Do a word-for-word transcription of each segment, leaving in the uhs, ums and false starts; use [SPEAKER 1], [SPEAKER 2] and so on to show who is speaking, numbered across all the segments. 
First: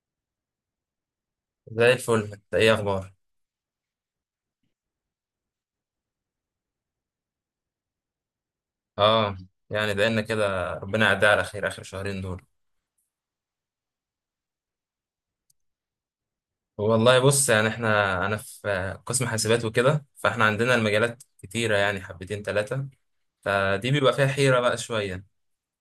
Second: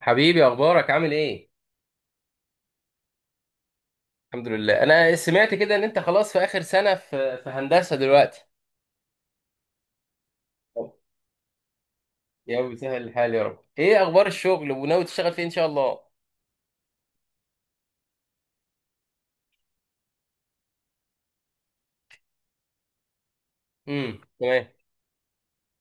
[SPEAKER 1] حبيبي، اخبارك؟ عامل ايه؟
[SPEAKER 2] زي الفل، انت ايه اخبار؟
[SPEAKER 1] الحمد لله. انا سمعت كده ان انت خلاص في اخر سنه في في هندسه دلوقتي.
[SPEAKER 2] اه. يعني بقالنا كده،
[SPEAKER 1] طب،
[SPEAKER 2] ربنا يعدي على خير اخر شهرين دول.
[SPEAKER 1] يا رب يسهل الحال يا رب. ايه اخبار الشغل؟ وناوي تشتغل فين ان شاء الله؟
[SPEAKER 2] والله بص، يعني احنا انا في قسم حاسبات وكده، فاحنا عندنا المجالات كتيره، يعني حبتين ثلاثه. فدي بيبقى
[SPEAKER 1] امم
[SPEAKER 2] فيها حيره
[SPEAKER 1] تمام.
[SPEAKER 2] بقى شويه،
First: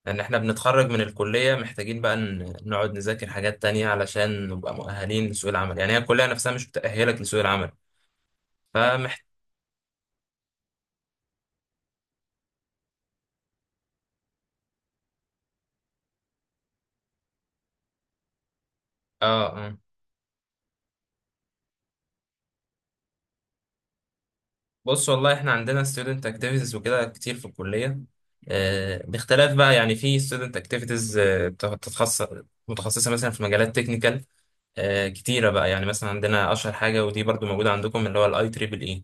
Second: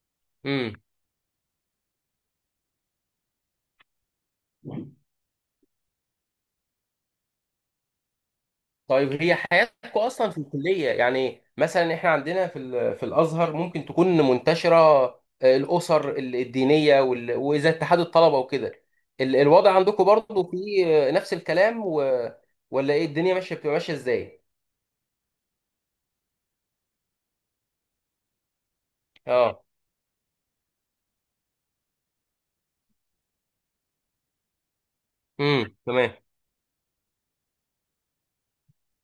[SPEAKER 2] لان احنا
[SPEAKER 1] امم.
[SPEAKER 2] بنتخرج من الكليه محتاجين بقى ن- نقعد نذاكر حاجات تانية علشان نبقى مؤهلين لسوق العمل. يعني هي الكليه نفسها مش بتأهلك لسوق العمل.
[SPEAKER 1] طيب،
[SPEAKER 2] فمحت
[SPEAKER 1] هي حياتكم اصلا في الكليه يعني، مثلا احنا عندنا في ال- في الازهر ممكن تكون منتشره آه، الاسر ال- الدينيه وال- واذا اتحاد الطلبه وكده. ال-
[SPEAKER 2] اه
[SPEAKER 1] الوضع
[SPEAKER 2] اه.
[SPEAKER 1] عندكم برضو في آه، نفس الكلام و... ولا ايه؟ الدنيا ماشيه، بتبقى ماشيه ازاي؟
[SPEAKER 2] بص، والله احنا عندنا student activities وكده كتير في الكلية. آه، باختلاف
[SPEAKER 1] اه.
[SPEAKER 2] بقى، يعني في student activities، آه، بتخ- بتتخصص، متخصصة مثلا في مجالات technical. آه، كتيرة بقى،
[SPEAKER 1] امم
[SPEAKER 2] يعني مثلا
[SPEAKER 1] تمام.
[SPEAKER 2] عندنا أشهر حاجة، ودي برضو موجودة عندكم، اللي هو ال آي تربل إي.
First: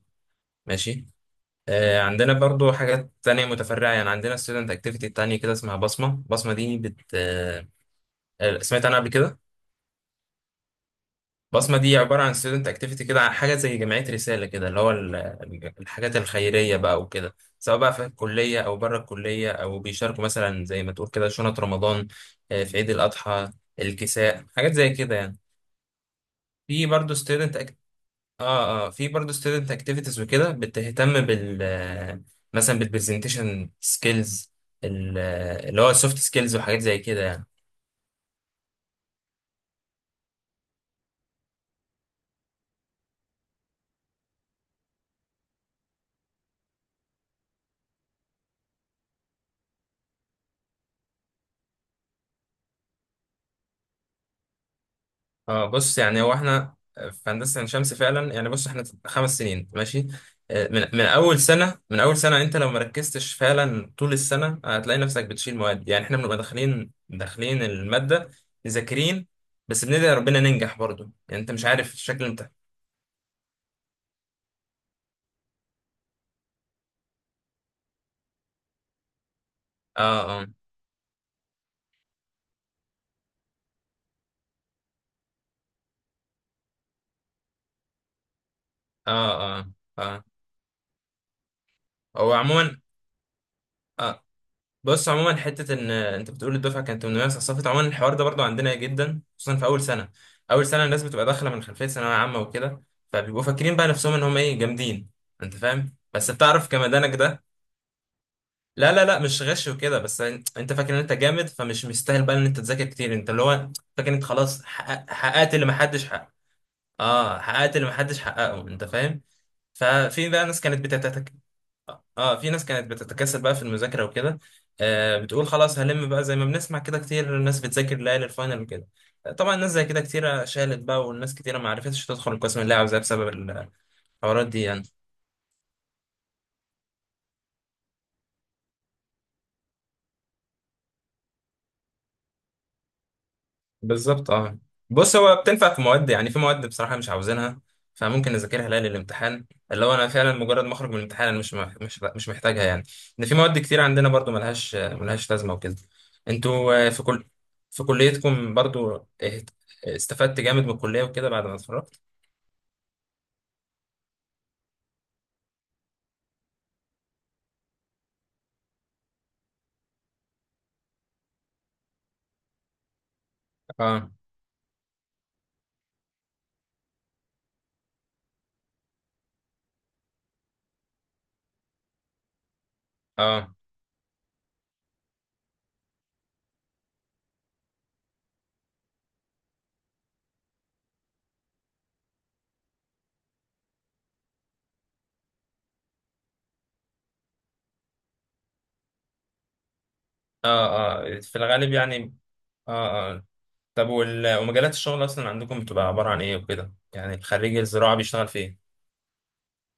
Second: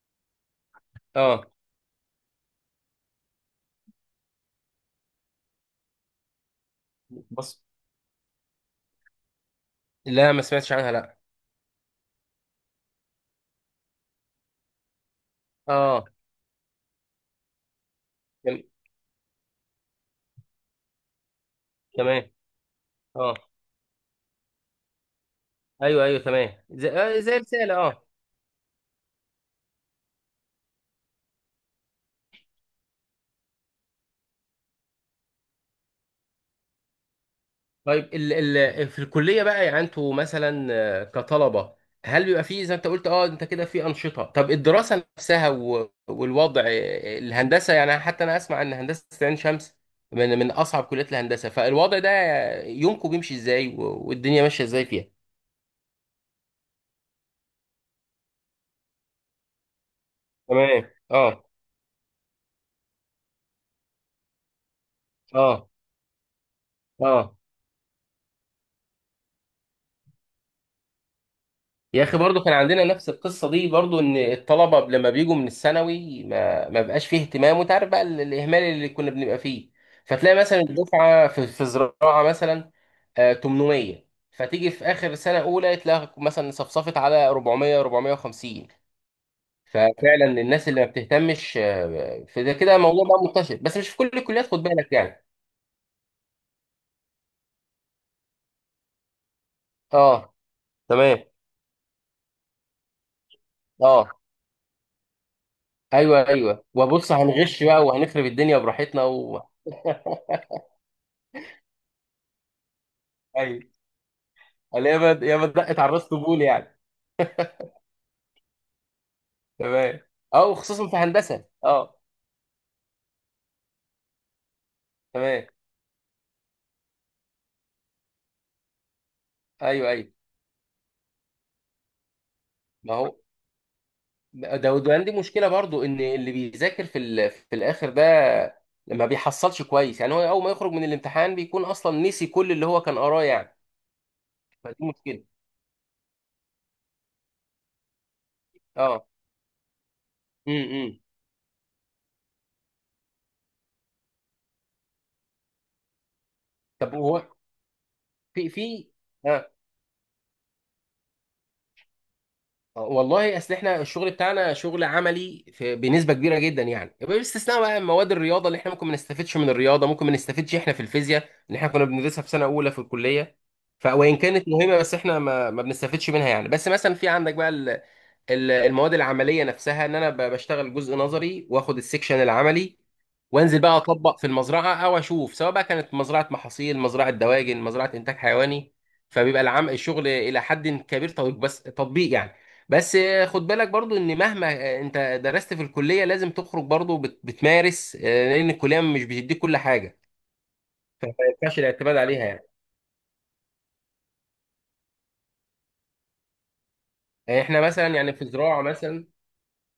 [SPEAKER 2] ماشي.
[SPEAKER 1] اه.
[SPEAKER 2] آه، عندنا برضو حاجات تانية متفرعة، يعني عندنا student activity تانية كده اسمها بصمة. بصمة دي بت
[SPEAKER 1] بص.
[SPEAKER 2] آه، سمعت عنها قبل كده؟
[SPEAKER 1] لا، ما سمعتش عنها، لا.
[SPEAKER 2] بصمة دي عبارة عن ستودنت اكتيفيتي كده، عن حاجة زي جمعية رسالة كده، اللي هو ال- ال-
[SPEAKER 1] اه.
[SPEAKER 2] الحاجات الخيرية بقى وكده، سواء بقى في الكلية
[SPEAKER 1] تم-
[SPEAKER 2] أو بره الكلية، أو بيشاركوا مثلا زي ما تقول كده شنط رمضان،
[SPEAKER 1] تمام.
[SPEAKER 2] آه، في عيد
[SPEAKER 1] اه.
[SPEAKER 2] الأضحى، الكساء، حاجات زي كده يعني.
[SPEAKER 1] ايوه، ايوه، تمام
[SPEAKER 2] في
[SPEAKER 1] زي،
[SPEAKER 2] برضه
[SPEAKER 1] آه، زي
[SPEAKER 2] ستودنت
[SPEAKER 1] رساله.
[SPEAKER 2] أك...
[SPEAKER 1] اه.
[SPEAKER 2] اه اه، في برضه ستودنت اكتيفيتيز وكده، بتهتم بال آه، مثلا بالبرزنتيشن سكيلز، اللي هو السوفت سكيلز وحاجات زي كده يعني.
[SPEAKER 1] طيب، ال ال في الكليه بقى، يعني انتوا مثلا آه، كطلبه، هل بيبقى فيه زي ما انت قلت؟ اه، انت كده في انشطه. طب الدراسه نفسها و- والوضع آه، الهندسه، يعني حتى انا اسمع ان هندسه عين شمس من من اصعب كليات الهندسه، فالوضع ده، يومكم بيمشي ازاي و- والدنيا ماشيه ازاي فيها؟
[SPEAKER 2] اه، بص يعني هو احنا في هندسه عين شمس فعلا. يعني بص، احنا خمس سنين ماشي. آه، من
[SPEAKER 1] تمام.
[SPEAKER 2] من اول
[SPEAKER 1] اه.
[SPEAKER 2] سنه، من اول سنه انت لو مركزتش فعلا طول السنه هتلاقي نفسك بتشيل
[SPEAKER 1] اه.
[SPEAKER 2] مواد. يعني احنا بنبقى داخلين،
[SPEAKER 1] اه.
[SPEAKER 2] داخلين الماده مذاكرين، بس بندعي ربنا ننجح. برضو يعني انت مش عارف
[SPEAKER 1] يا اخي
[SPEAKER 2] شكل
[SPEAKER 1] برضو
[SPEAKER 2] امتحان.
[SPEAKER 1] كان عندنا نفس القصه دي برضو، ان الطلبه لما بيجوا من الثانوي ما ما بقاش فيه اهتمام، وانت عارف بقى ال- الاهمال اللي كنا بنبقى فيه.
[SPEAKER 2] اه
[SPEAKER 1] فتلاقي
[SPEAKER 2] اه
[SPEAKER 1] مثلا الدفعه في, في زراعه مثلا آه، تمنمية، فتيجي في اخر سنه اولى تلاقي مثلا صفصفت على اربعمائة، اربعمائة وخمسين.
[SPEAKER 2] اه اه اه.
[SPEAKER 1] ففعلا الناس اللي ما بتهتمش آه،
[SPEAKER 2] هو
[SPEAKER 1] فده كده
[SPEAKER 2] عموما،
[SPEAKER 1] موضوع بقى منتشر، بس مش في كل
[SPEAKER 2] اه،
[SPEAKER 1] الكليات، خد بالك
[SPEAKER 2] بص
[SPEAKER 1] يعني.
[SPEAKER 2] عموما حته ان انت بتقول الدفعه كانت ثمانمائة صفت، عموما الحوار ده برضو عندنا جدا، خصوصا في اول سنه.
[SPEAKER 1] اه.
[SPEAKER 2] اول سنه الناس
[SPEAKER 1] تمام.
[SPEAKER 2] بتبقى داخله من خلفيه ثانويه عامه وكده، فبيبقوا فاكرين بقى
[SPEAKER 1] اه.
[SPEAKER 2] نفسهم ان هم ايه جامدين. انت فاهم؟
[SPEAKER 1] ايوه،
[SPEAKER 2] بس
[SPEAKER 1] ايوه.
[SPEAKER 2] بتعرف
[SPEAKER 1] وبص،
[SPEAKER 2] كمدانك ده.
[SPEAKER 1] هنغش بقى وهنخرب الدنيا
[SPEAKER 2] لا
[SPEAKER 1] براحتنا
[SPEAKER 2] لا لا،
[SPEAKER 1] و...
[SPEAKER 2] مش غش وكده، بس انت فاكر ان انت جامد، فمش مستاهل بقى ان انت تذاكر كتير. انت اللي هو فاكر انت خلاص حقق-
[SPEAKER 1] اليابا يابا
[SPEAKER 2] حققت اللي
[SPEAKER 1] دقت على الراس
[SPEAKER 2] محدش حقق.
[SPEAKER 1] طبول يعني.
[SPEAKER 2] اه، حققت اللي محدش حققه. انت فاهم؟
[SPEAKER 1] تمام.
[SPEAKER 2] ففي
[SPEAKER 1] اه،
[SPEAKER 2] بقى ناس
[SPEAKER 1] وخصوصا
[SPEAKER 2] كانت.
[SPEAKER 1] في هندسه. اه.
[SPEAKER 2] اه، في ناس كانت بتتكاسل بقى في المذاكره وكده. آه
[SPEAKER 1] تمام.
[SPEAKER 2] بتقول خلاص هلم بقى، زي ما بنسمع كده كتير الناس بتذاكر ليالي الفاينل وكده. آه، طبعا الناس زي
[SPEAKER 1] ايوه،
[SPEAKER 2] كده
[SPEAKER 1] ايوه.
[SPEAKER 2] كتيره شالت بقى، والناس كتيره ما عرفتش تدخل القسم اللي هي
[SPEAKER 1] ما
[SPEAKER 2] عاوزاه
[SPEAKER 1] هو
[SPEAKER 2] بسبب الحوارات دي
[SPEAKER 1] ده
[SPEAKER 2] يعني.
[SPEAKER 1] وده عندي مشكله برضو، ان اللي بيذاكر في ال... في الاخر ده ما بيحصلش كويس يعني. هو اول ما يخرج من الامتحان بيكون اصلا نسي كل اللي هو كان قراه يعني.
[SPEAKER 2] بالظبط اه.
[SPEAKER 1] فدي
[SPEAKER 2] بص،
[SPEAKER 1] مشكله.
[SPEAKER 2] هو بتنفع في مواد، يعني في مواد بصراحة مش عاوزينها، فممكن اذاكرها ليالي
[SPEAKER 1] اه.
[SPEAKER 2] الامتحان. اللي هو انا فعلا مجرد
[SPEAKER 1] امم.
[SPEAKER 2] ما اخرج من
[SPEAKER 1] إمم.
[SPEAKER 2] الامتحان، انا مش مح- مش مش محتاجها يعني. ان في مواد كتير عندنا برضو ملهاش ملهاش لازمة وكده. انتوا آه،
[SPEAKER 1] طب
[SPEAKER 2] في كل
[SPEAKER 1] هو
[SPEAKER 2] في
[SPEAKER 1] في
[SPEAKER 2] كليتكم
[SPEAKER 1] في
[SPEAKER 2] برضو اهت-
[SPEAKER 1] اه
[SPEAKER 2] استفدت جامد من الكلية وكده بعد ما اتخرجت؟
[SPEAKER 1] آه، والله اصل احنا الشغل بتاعنا شغل عملي في بنسبه كبيره جدا يعني، باستثناء بقى مواد الرياضه اللي احنا ممكن ما نستفدش من الرياضه، ممكن ما نستفدش احنا في الفيزياء اللي احنا كنا بندرسها في سنه اولى في الكليه. ف
[SPEAKER 2] اه
[SPEAKER 1] وان كانت مهمه، بس احنا ما, ما بنستفدش منها يعني. بس مثلا في عندك بقى ال- المواد العمليه نفسها، ان انا ب- بشتغل جزء نظري واخد السكشن العملي،
[SPEAKER 2] اه
[SPEAKER 1] وانزل بقى اطبق في المزرعه او اشوف، سواء بقى كانت مزرعه محاصيل، مزرعه دواجن، مزرعه انتاج حيواني. فبيبقى العم الشغل الى حد كبير تطبيق، بس تطبيق يعني. بس آه، خد بالك برضو ان مهما آه، انت درست في الكليه، لازم تخرج برضو بت- بتمارس، آه، لان الكليه مش بتديك كل حاجه.
[SPEAKER 2] اه
[SPEAKER 1] فما
[SPEAKER 2] اه، في
[SPEAKER 1] ينفعش
[SPEAKER 2] الغالب
[SPEAKER 1] الاعتماد
[SPEAKER 2] يعني.
[SPEAKER 1] عليها يعني.
[SPEAKER 2] اه اه. طب، وال- ومجالات الشغل اصلا عندكم بتبقى عبارة عن ايه وكده؟ يعني
[SPEAKER 1] يعني
[SPEAKER 2] خريج
[SPEAKER 1] احنا مثلا
[SPEAKER 2] الزراعة
[SPEAKER 1] يعني في
[SPEAKER 2] بيشتغل في ايه؟
[SPEAKER 1] زراعه مثلا،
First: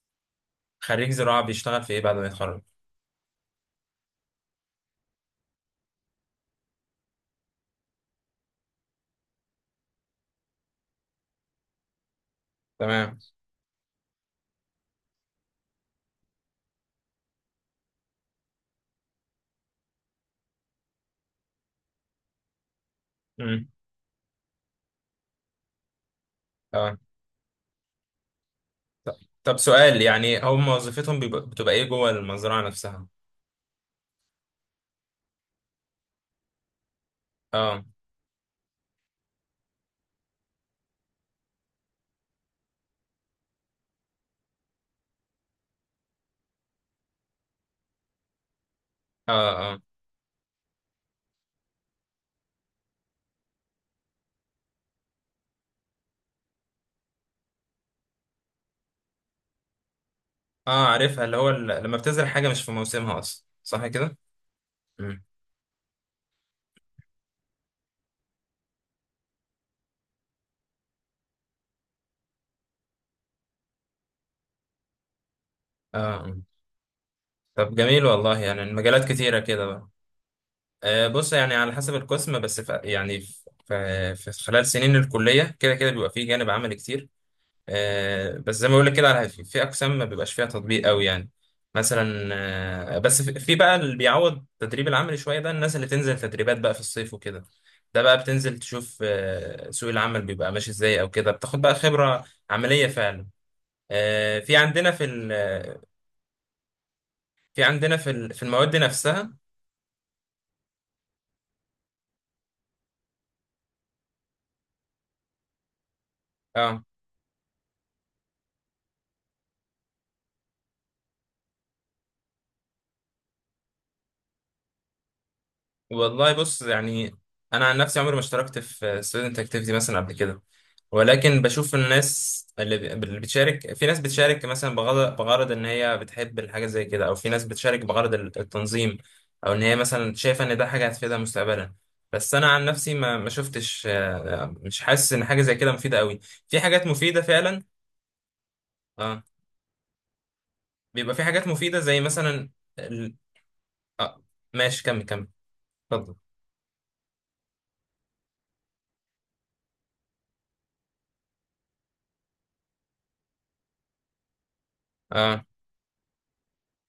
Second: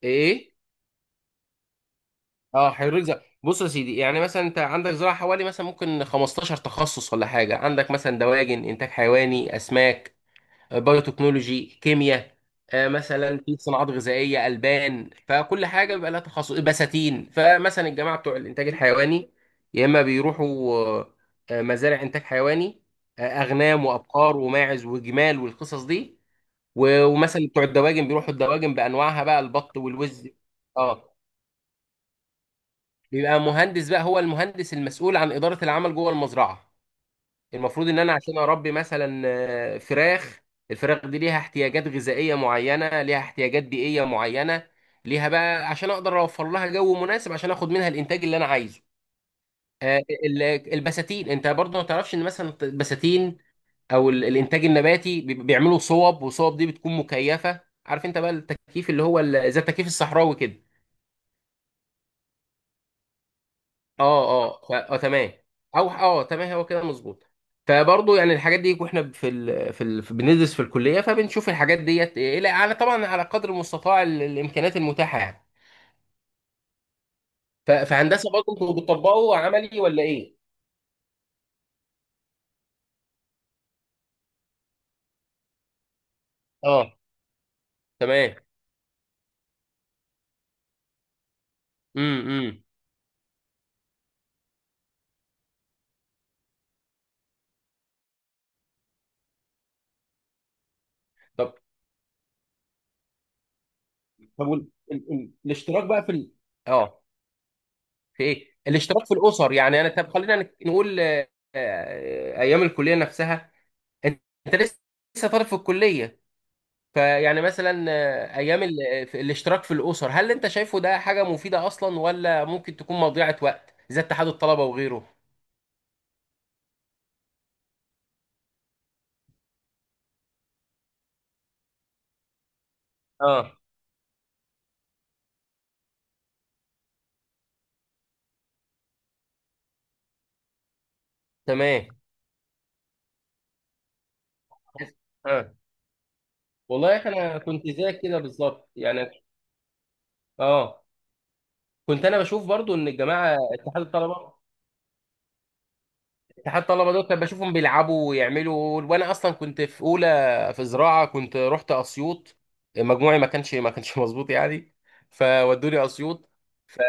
[SPEAKER 1] ايه؟
[SPEAKER 2] خريج زراعة بيشتغل في ايه بعد ما يتخرج؟
[SPEAKER 1] اه، حريق زراعي. بص يا سيدي، يعني مثلا انت عندك زراعه حوالي مثلا ممكن 15 تخصص ولا حاجه. عندك مثلا دواجن، انتاج حيواني، اسماك، آه، بايوتكنولوجي، كيمياء، آه،
[SPEAKER 2] تمام.
[SPEAKER 1] مثلا في صناعات غذائيه، البان. فكل حاجه بيبقى لها تخصص، بساتين. فمثلا الجماعه بتوع الانتاج الحيواني، يا اما بيروحوا آه، آه، مزارع انتاج حيواني، آه،
[SPEAKER 2] امم.
[SPEAKER 1] اغنام وابقار وماعز وجمال والقصص دي.
[SPEAKER 2] اه.
[SPEAKER 1] و- ومثلا بتوع الدواجن بيروحوا الدواجن
[SPEAKER 2] طب
[SPEAKER 1] بانواعها بقى،
[SPEAKER 2] طب
[SPEAKER 1] البط
[SPEAKER 2] سؤال،
[SPEAKER 1] والوز.
[SPEAKER 2] يعني هم
[SPEAKER 1] اه.
[SPEAKER 2] وظيفتهم بيبقى- بتبقى ايه جوه المزرعة نفسها؟
[SPEAKER 1] بيبقى مهندس بقى، هو المهندس المسؤول عن إدارة العمل جوه المزرعة.
[SPEAKER 2] اه
[SPEAKER 1] المفروض ان انا عشان اربي مثلا آه، فراخ، الفراخ دي ليها احتياجات غذائية معينة، ليها احتياجات بيئية معينة، ليها بقى، عشان اقدر اوفر لها جو مناسب عشان اخد منها الانتاج اللي انا عايزه.
[SPEAKER 2] اه اه
[SPEAKER 1] آه، ال- البساتين، انت برضه ما تعرفش ان مثلا البساتين او ال- الانتاج النباتي بي- بيعملوا صوب، والصوب دي بتكون مكيفة. عارف انت بقى التكييف، اللي هو ال- زي التكييف الصحراوي كده.
[SPEAKER 2] اه. عارفها، اللي هو ال- لما بتزرع حاجة مش في موسمها اصلا، صح كده؟
[SPEAKER 1] اه، اه. ف- اه،
[SPEAKER 2] امم.
[SPEAKER 1] تمام. او اه، تمام، هو كده مظبوط. فبرضه يعني الحاجات دي، واحنا في ال... في ال... في- بندرس في الكليه، فبنشوف الحاجات ديت الى على، طبعا على قدر المستطاع ال... الامكانيات المتاحه يعني.
[SPEAKER 2] اه. آه.
[SPEAKER 1] ف...
[SPEAKER 2] طب جميل،
[SPEAKER 1] فهندسه
[SPEAKER 2] والله
[SPEAKER 1] برضه،
[SPEAKER 2] يعني
[SPEAKER 1] انتوا
[SPEAKER 2] المجالات
[SPEAKER 1] بتطبقوا
[SPEAKER 2] كتيرة كده
[SPEAKER 1] عملي
[SPEAKER 2] بقى.
[SPEAKER 1] ولا ايه؟
[SPEAKER 2] آه، بص يعني على حسب القسم. بس في يعني في, في في خلال سنين الكلية كده كده بيبقى فيه جانب عملي
[SPEAKER 1] اه،
[SPEAKER 2] كتير.
[SPEAKER 1] تمام.
[SPEAKER 2] آه، بس زي ما بقول لك كده، على- في في اقسام ما بيبقاش فيها تطبيق قوي يعني.
[SPEAKER 1] امم،
[SPEAKER 2] مثلا
[SPEAKER 1] امم.
[SPEAKER 2] آه، بس في في بقى اللي بيعوض التدريب العملي شويه، ده الناس اللي تنزل تدريبات بقى في الصيف وكده. ده بقى بتنزل تشوف آه، سوق العمل بيبقى ماشي ازاي، او كده
[SPEAKER 1] طب،
[SPEAKER 2] بتاخد بقى خبره عمليه فعلا. آه،
[SPEAKER 1] طب
[SPEAKER 2] في
[SPEAKER 1] وال...
[SPEAKER 2] عندنا
[SPEAKER 1] ال...
[SPEAKER 2] في
[SPEAKER 1] ال...
[SPEAKER 2] ال- آه،
[SPEAKER 1] الاشتراك بقى في ال... اه،
[SPEAKER 2] في عندنا في
[SPEAKER 1] في
[SPEAKER 2] ال- في
[SPEAKER 1] ايه؟
[SPEAKER 2] المواد
[SPEAKER 1] الاشتراك في
[SPEAKER 2] نفسها.
[SPEAKER 1] الاسر، يعني انا، طب خلينا نك- نقول آه، آه، ايام الكليه نفسها، انت لسه طالب في الكليه.
[SPEAKER 2] اه،
[SPEAKER 1] فيعني مثلا آه، ايام ال- في- الاشتراك في الاسر، هل انت شايفه ده حاجه مفيده اصلا ولا ممكن تكون مضيعه وقت زي اتحاد الطلبه وغيره؟
[SPEAKER 2] والله بص يعني انا عن نفسي عمري ما اشتركت في ستودنت اكتيفيتي مثلا قبل كده، ولكن بشوف الناس اللي بي- اللي
[SPEAKER 1] اه.
[SPEAKER 2] بتشارك. في ناس بتشارك مثلا بغرض بغرض ان هي بتحب الحاجه زي كده، او في ناس بتشارك بغرض ال- التنظيم، او ان هي مثلا شايفه ان ده حاجه هتفيدها مستقبلا.
[SPEAKER 1] تمام.
[SPEAKER 2] بس انا عن نفسي ما ما شفتش، آه، مش حاسس ان حاجه
[SPEAKER 1] اه.
[SPEAKER 2] زي كده مفيده قوي. في حاجات
[SPEAKER 1] والله يا اخي،
[SPEAKER 2] مفيده
[SPEAKER 1] انا
[SPEAKER 2] فعلا.
[SPEAKER 1] كنت زيك كده بالظبط يعني.
[SPEAKER 2] اه،
[SPEAKER 1] اه.
[SPEAKER 2] بيبقى في حاجات مفيده زي
[SPEAKER 1] كنت انا بشوف
[SPEAKER 2] مثلا
[SPEAKER 1] برضو ان
[SPEAKER 2] ال...
[SPEAKER 1] الجماعه اتحاد الطلبه،
[SPEAKER 2] آه ماشي، كمل كمل، اتفضل.
[SPEAKER 1] اتحاد الطلبه دول كنت بشوفهم بيلعبوا ويعملوا، وانا اصلا كنت في اولى، في زراعه، كنت رحت اسيوط. مجموعي ما كانش ما كانش مظبوط يعني،
[SPEAKER 2] اه
[SPEAKER 1] فودوني اسيوط. ف...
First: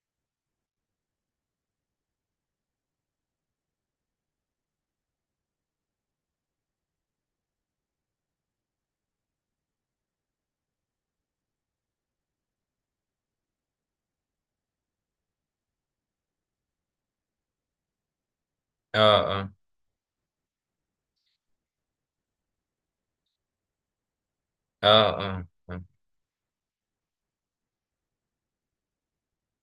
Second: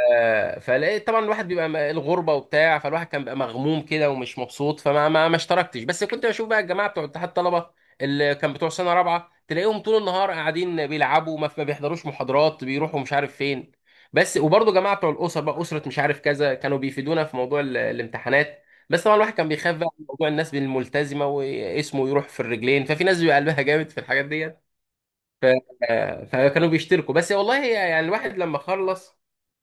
[SPEAKER 1] فلقيت طبعا الواحد بيبقى م- الغربه وبتاع، فالواحد كان بيبقى مغموم كده ومش مبسوط، فما ما, ما اشتركتش. بس كنت بشوف بقى الجماعه بتوع اتحاد الطلبه اللي كان بتوع سنه رابعه، تلاقيهم طول النهار قاعدين بيلعبوا، ما ما بيحضروش محاضرات، بيروحوا مش عارف فين. بس وبرضه جماعه بتوع الاسر بقى، اسره مش عارف كذا، كانوا بيفيدونا في موضوع ال- الامتحانات. بس طبعا الواحد
[SPEAKER 2] اه
[SPEAKER 1] كان
[SPEAKER 2] اه
[SPEAKER 1] بيخاف بقى من موضوع الناس الملتزمه، واسمه يروح في الرجلين، ففي ناس بيبقى قلبها جامد في الحاجات ديت.
[SPEAKER 2] اه اه.
[SPEAKER 1] ف... فكانوا بيشتركوا. بس والله هي يعني، الواحد لما خلص،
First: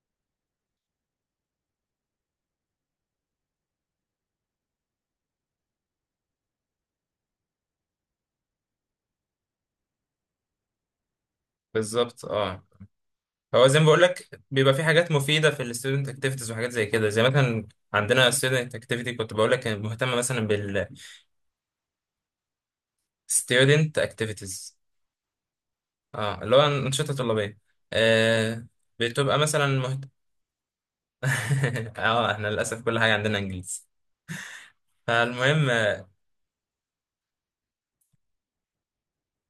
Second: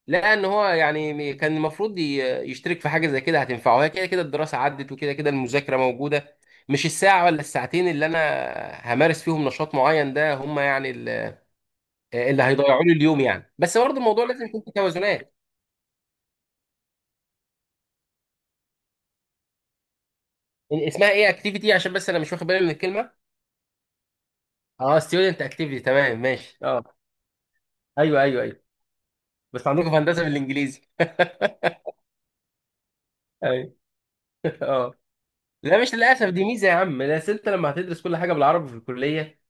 [SPEAKER 1] لقى ان هو يعني كان المفروض ي- يشترك في حاجه زي كده، هتنفعه. هي كده كده الدراسه عدت، وكده كده المذاكره موجوده، مش الساعه ولا الساعتين اللي انا همارس فيهم نشاط معين، ده هم يعني ال-
[SPEAKER 2] بالظبط
[SPEAKER 1] اللي
[SPEAKER 2] اه.
[SPEAKER 1] هيضيعوا لي اليوم يعني.
[SPEAKER 2] هو
[SPEAKER 1] بس
[SPEAKER 2] زي ما
[SPEAKER 1] برضه
[SPEAKER 2] بقول
[SPEAKER 1] الموضوع
[SPEAKER 2] لك،
[SPEAKER 1] لازم يكون في
[SPEAKER 2] بيبقى في حاجات
[SPEAKER 1] توازنات.
[SPEAKER 2] مفيده في الستودنت اكتيفيتيز وحاجات زي كده، زي مثلا عندنا student اكتيفيتي كنت بقول لك مهتمه مثلا
[SPEAKER 1] اسمها ايه اكتيفيتي؟ عشان بس انا مش واخد بالي من الكلمه.
[SPEAKER 2] بالستودنت اكتيفيتيز،
[SPEAKER 1] اه، ستودنت اكتيفيتي، تمام،
[SPEAKER 2] اه، اللي
[SPEAKER 1] ماشي.
[SPEAKER 2] هو
[SPEAKER 1] اه.
[SPEAKER 2] انشطه طلابيه.
[SPEAKER 1] ايوه، ايوه، ايوه.
[SPEAKER 2] آه بتبقى مثلا
[SPEAKER 1] بس عندكم في
[SPEAKER 2] مهت...
[SPEAKER 1] هندسه بالانجليزي؟
[SPEAKER 2] اه، احنا للاسف كل حاجه عندنا
[SPEAKER 1] ايوه.
[SPEAKER 2] انجليزي.
[SPEAKER 1] اه.
[SPEAKER 2] فالمهم
[SPEAKER 1] لا، مش
[SPEAKER 2] اه
[SPEAKER 1] للاسف، دي ميزه يا عم. بس انت لما هتدرس كل حاجه بالعربي في الكليه،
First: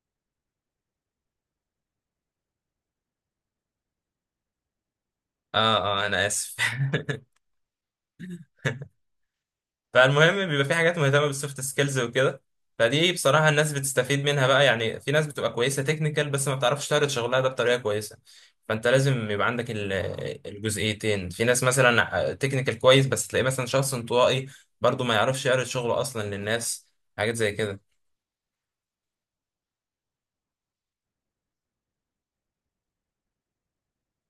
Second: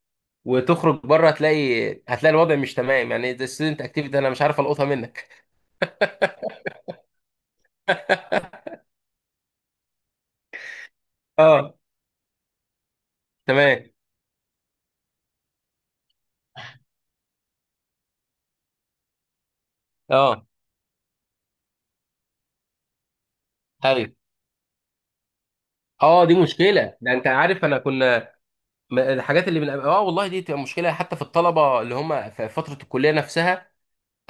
[SPEAKER 1] وتخرج بره، هتلاقي هتلاقي الوضع مش تمام يعني. ده ستودنت اكتيفيتي انا مش عارف القطها منك.
[SPEAKER 2] اه، انا اسف فالمهم بيبقى في حاجات مهتمه بالسوفت
[SPEAKER 1] اه،
[SPEAKER 2] سكيلز وكده، فدي بصراحه الناس
[SPEAKER 1] تمام.
[SPEAKER 2] بتستفيد منها بقى. يعني في ناس بتبقى كويسه تكنيكال، بس ما بتعرفش تعرض شغلها ده بطريقه كويسه. فانت لازم يبقى عندك ال-
[SPEAKER 1] اه.
[SPEAKER 2] الجزئيتين. في ناس مثلا تكنيكال كويس، بس تلاقيه مثلا شخص
[SPEAKER 1] ايوه.
[SPEAKER 2] انطوائي، برضه ما يعرفش يعرض شغله اصلا
[SPEAKER 1] اه، دي
[SPEAKER 2] للناس.
[SPEAKER 1] مشكله. ده انت
[SPEAKER 2] حاجات زي
[SPEAKER 1] عارف، انا
[SPEAKER 2] كده.
[SPEAKER 1] كنا م- الحاجات اللي من اه والله دي تبقى مشكله، حتى في الطلبه اللي هم في فتره الكليه نفسها.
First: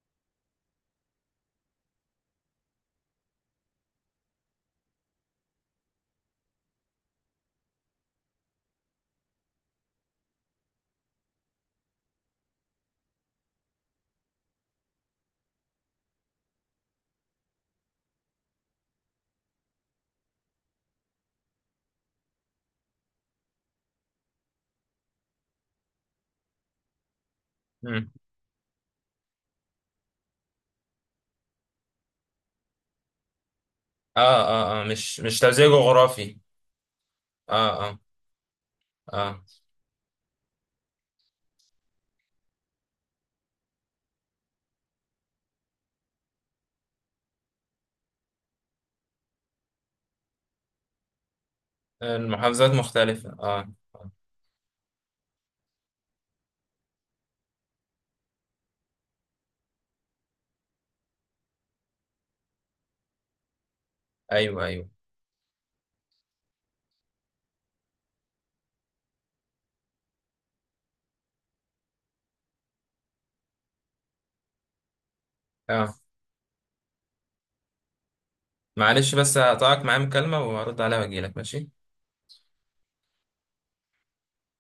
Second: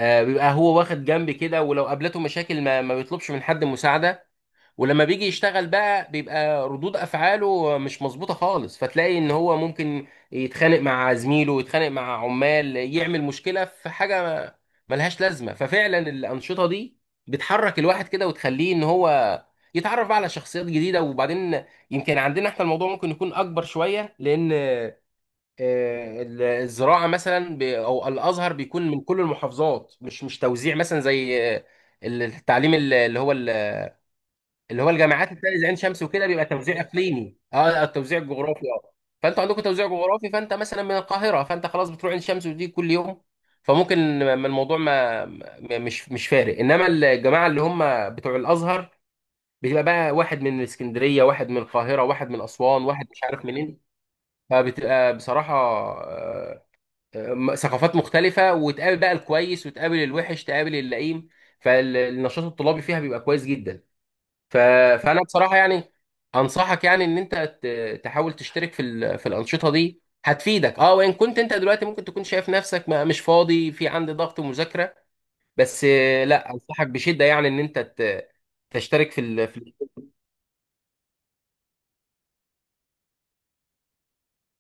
[SPEAKER 1] آه بيبقى هو واخد جنب كده، ولو قابلته مشاكل ما, ما بيطلبش من حد مساعده. ولما بيجي يشتغل بقى، بيبقى ردود افعاله مش مظبوطه خالص، فتلاقي ان هو ممكن يتخانق مع زميله، يتخانق مع عمال، يعمل مشكله في حاجه ملهاش لازمه. ففعلا الانشطه دي بتحرك الواحد كده، وتخليه ان هو يتعرف بقى على شخصيات جديده. وبعدين، يمكن عندنا احنا الموضوع ممكن يكون اكبر شويه، لان آه، ال- الزراعه مثلا ب- او
[SPEAKER 2] مم.
[SPEAKER 1] الازهر، بيكون من كل المحافظات، مش مش توزيع مثلا زي آه، التعليم، اللي هو،
[SPEAKER 2] اه اه
[SPEAKER 1] اللي
[SPEAKER 2] اه،
[SPEAKER 1] هو
[SPEAKER 2] مش
[SPEAKER 1] الجامعات
[SPEAKER 2] مش
[SPEAKER 1] التانية زي
[SPEAKER 2] توزيع
[SPEAKER 1] عين شمس وكده،
[SPEAKER 2] جغرافي.
[SPEAKER 1] بيبقى توزيع اقليمي،
[SPEAKER 2] اه
[SPEAKER 1] اه،
[SPEAKER 2] اه
[SPEAKER 1] التوزيع الجغرافي، اه. فانتوا
[SPEAKER 2] اه،
[SPEAKER 1] عندكم توزيع جغرافي، فانت مثلا من القاهره، فانت خلاص بتروح عين شمس وتيجي كل يوم. فممكن م- الموضوع ما م- مش مش فارق. انما الجماعه اللي هم بتوع الازهر، بتبقى بقى واحد من اسكندريه، واحد من القاهره، واحد من
[SPEAKER 2] المحافظات
[SPEAKER 1] اسوان، واحد مش
[SPEAKER 2] مختلفه
[SPEAKER 1] عارف
[SPEAKER 2] اه.
[SPEAKER 1] منين.
[SPEAKER 2] آه.
[SPEAKER 1] فبتبقى بصراحه آه، آه، م- ثقافات مختلفه، وتقابل بقى الكويس، وتقابل الوحش، تقابل اللئيم. فالنشاط الطلابي فيها بيبقى كويس جدا. ف...
[SPEAKER 2] ايوه ايوه.
[SPEAKER 1] فانا بصراحه يعني انصحك يعني ان انت ت- تحاول تشترك في ال... في الانشطه دي، هتفيدك. اه، وان كنت انت دلوقتي ممكن تكون شايف نفسك ما مش فاضي، في عندي ضغط ومذاكره، بس
[SPEAKER 2] اه.
[SPEAKER 1] آه، لا، انصحك بشده يعني ان انت ت... تشترك
[SPEAKER 2] معلش،
[SPEAKER 1] في
[SPEAKER 2] بس
[SPEAKER 1] ال...
[SPEAKER 2] هقطعك،
[SPEAKER 1] في
[SPEAKER 2] معايا مكالمه وهرد عليها واجيلك، ماشي؟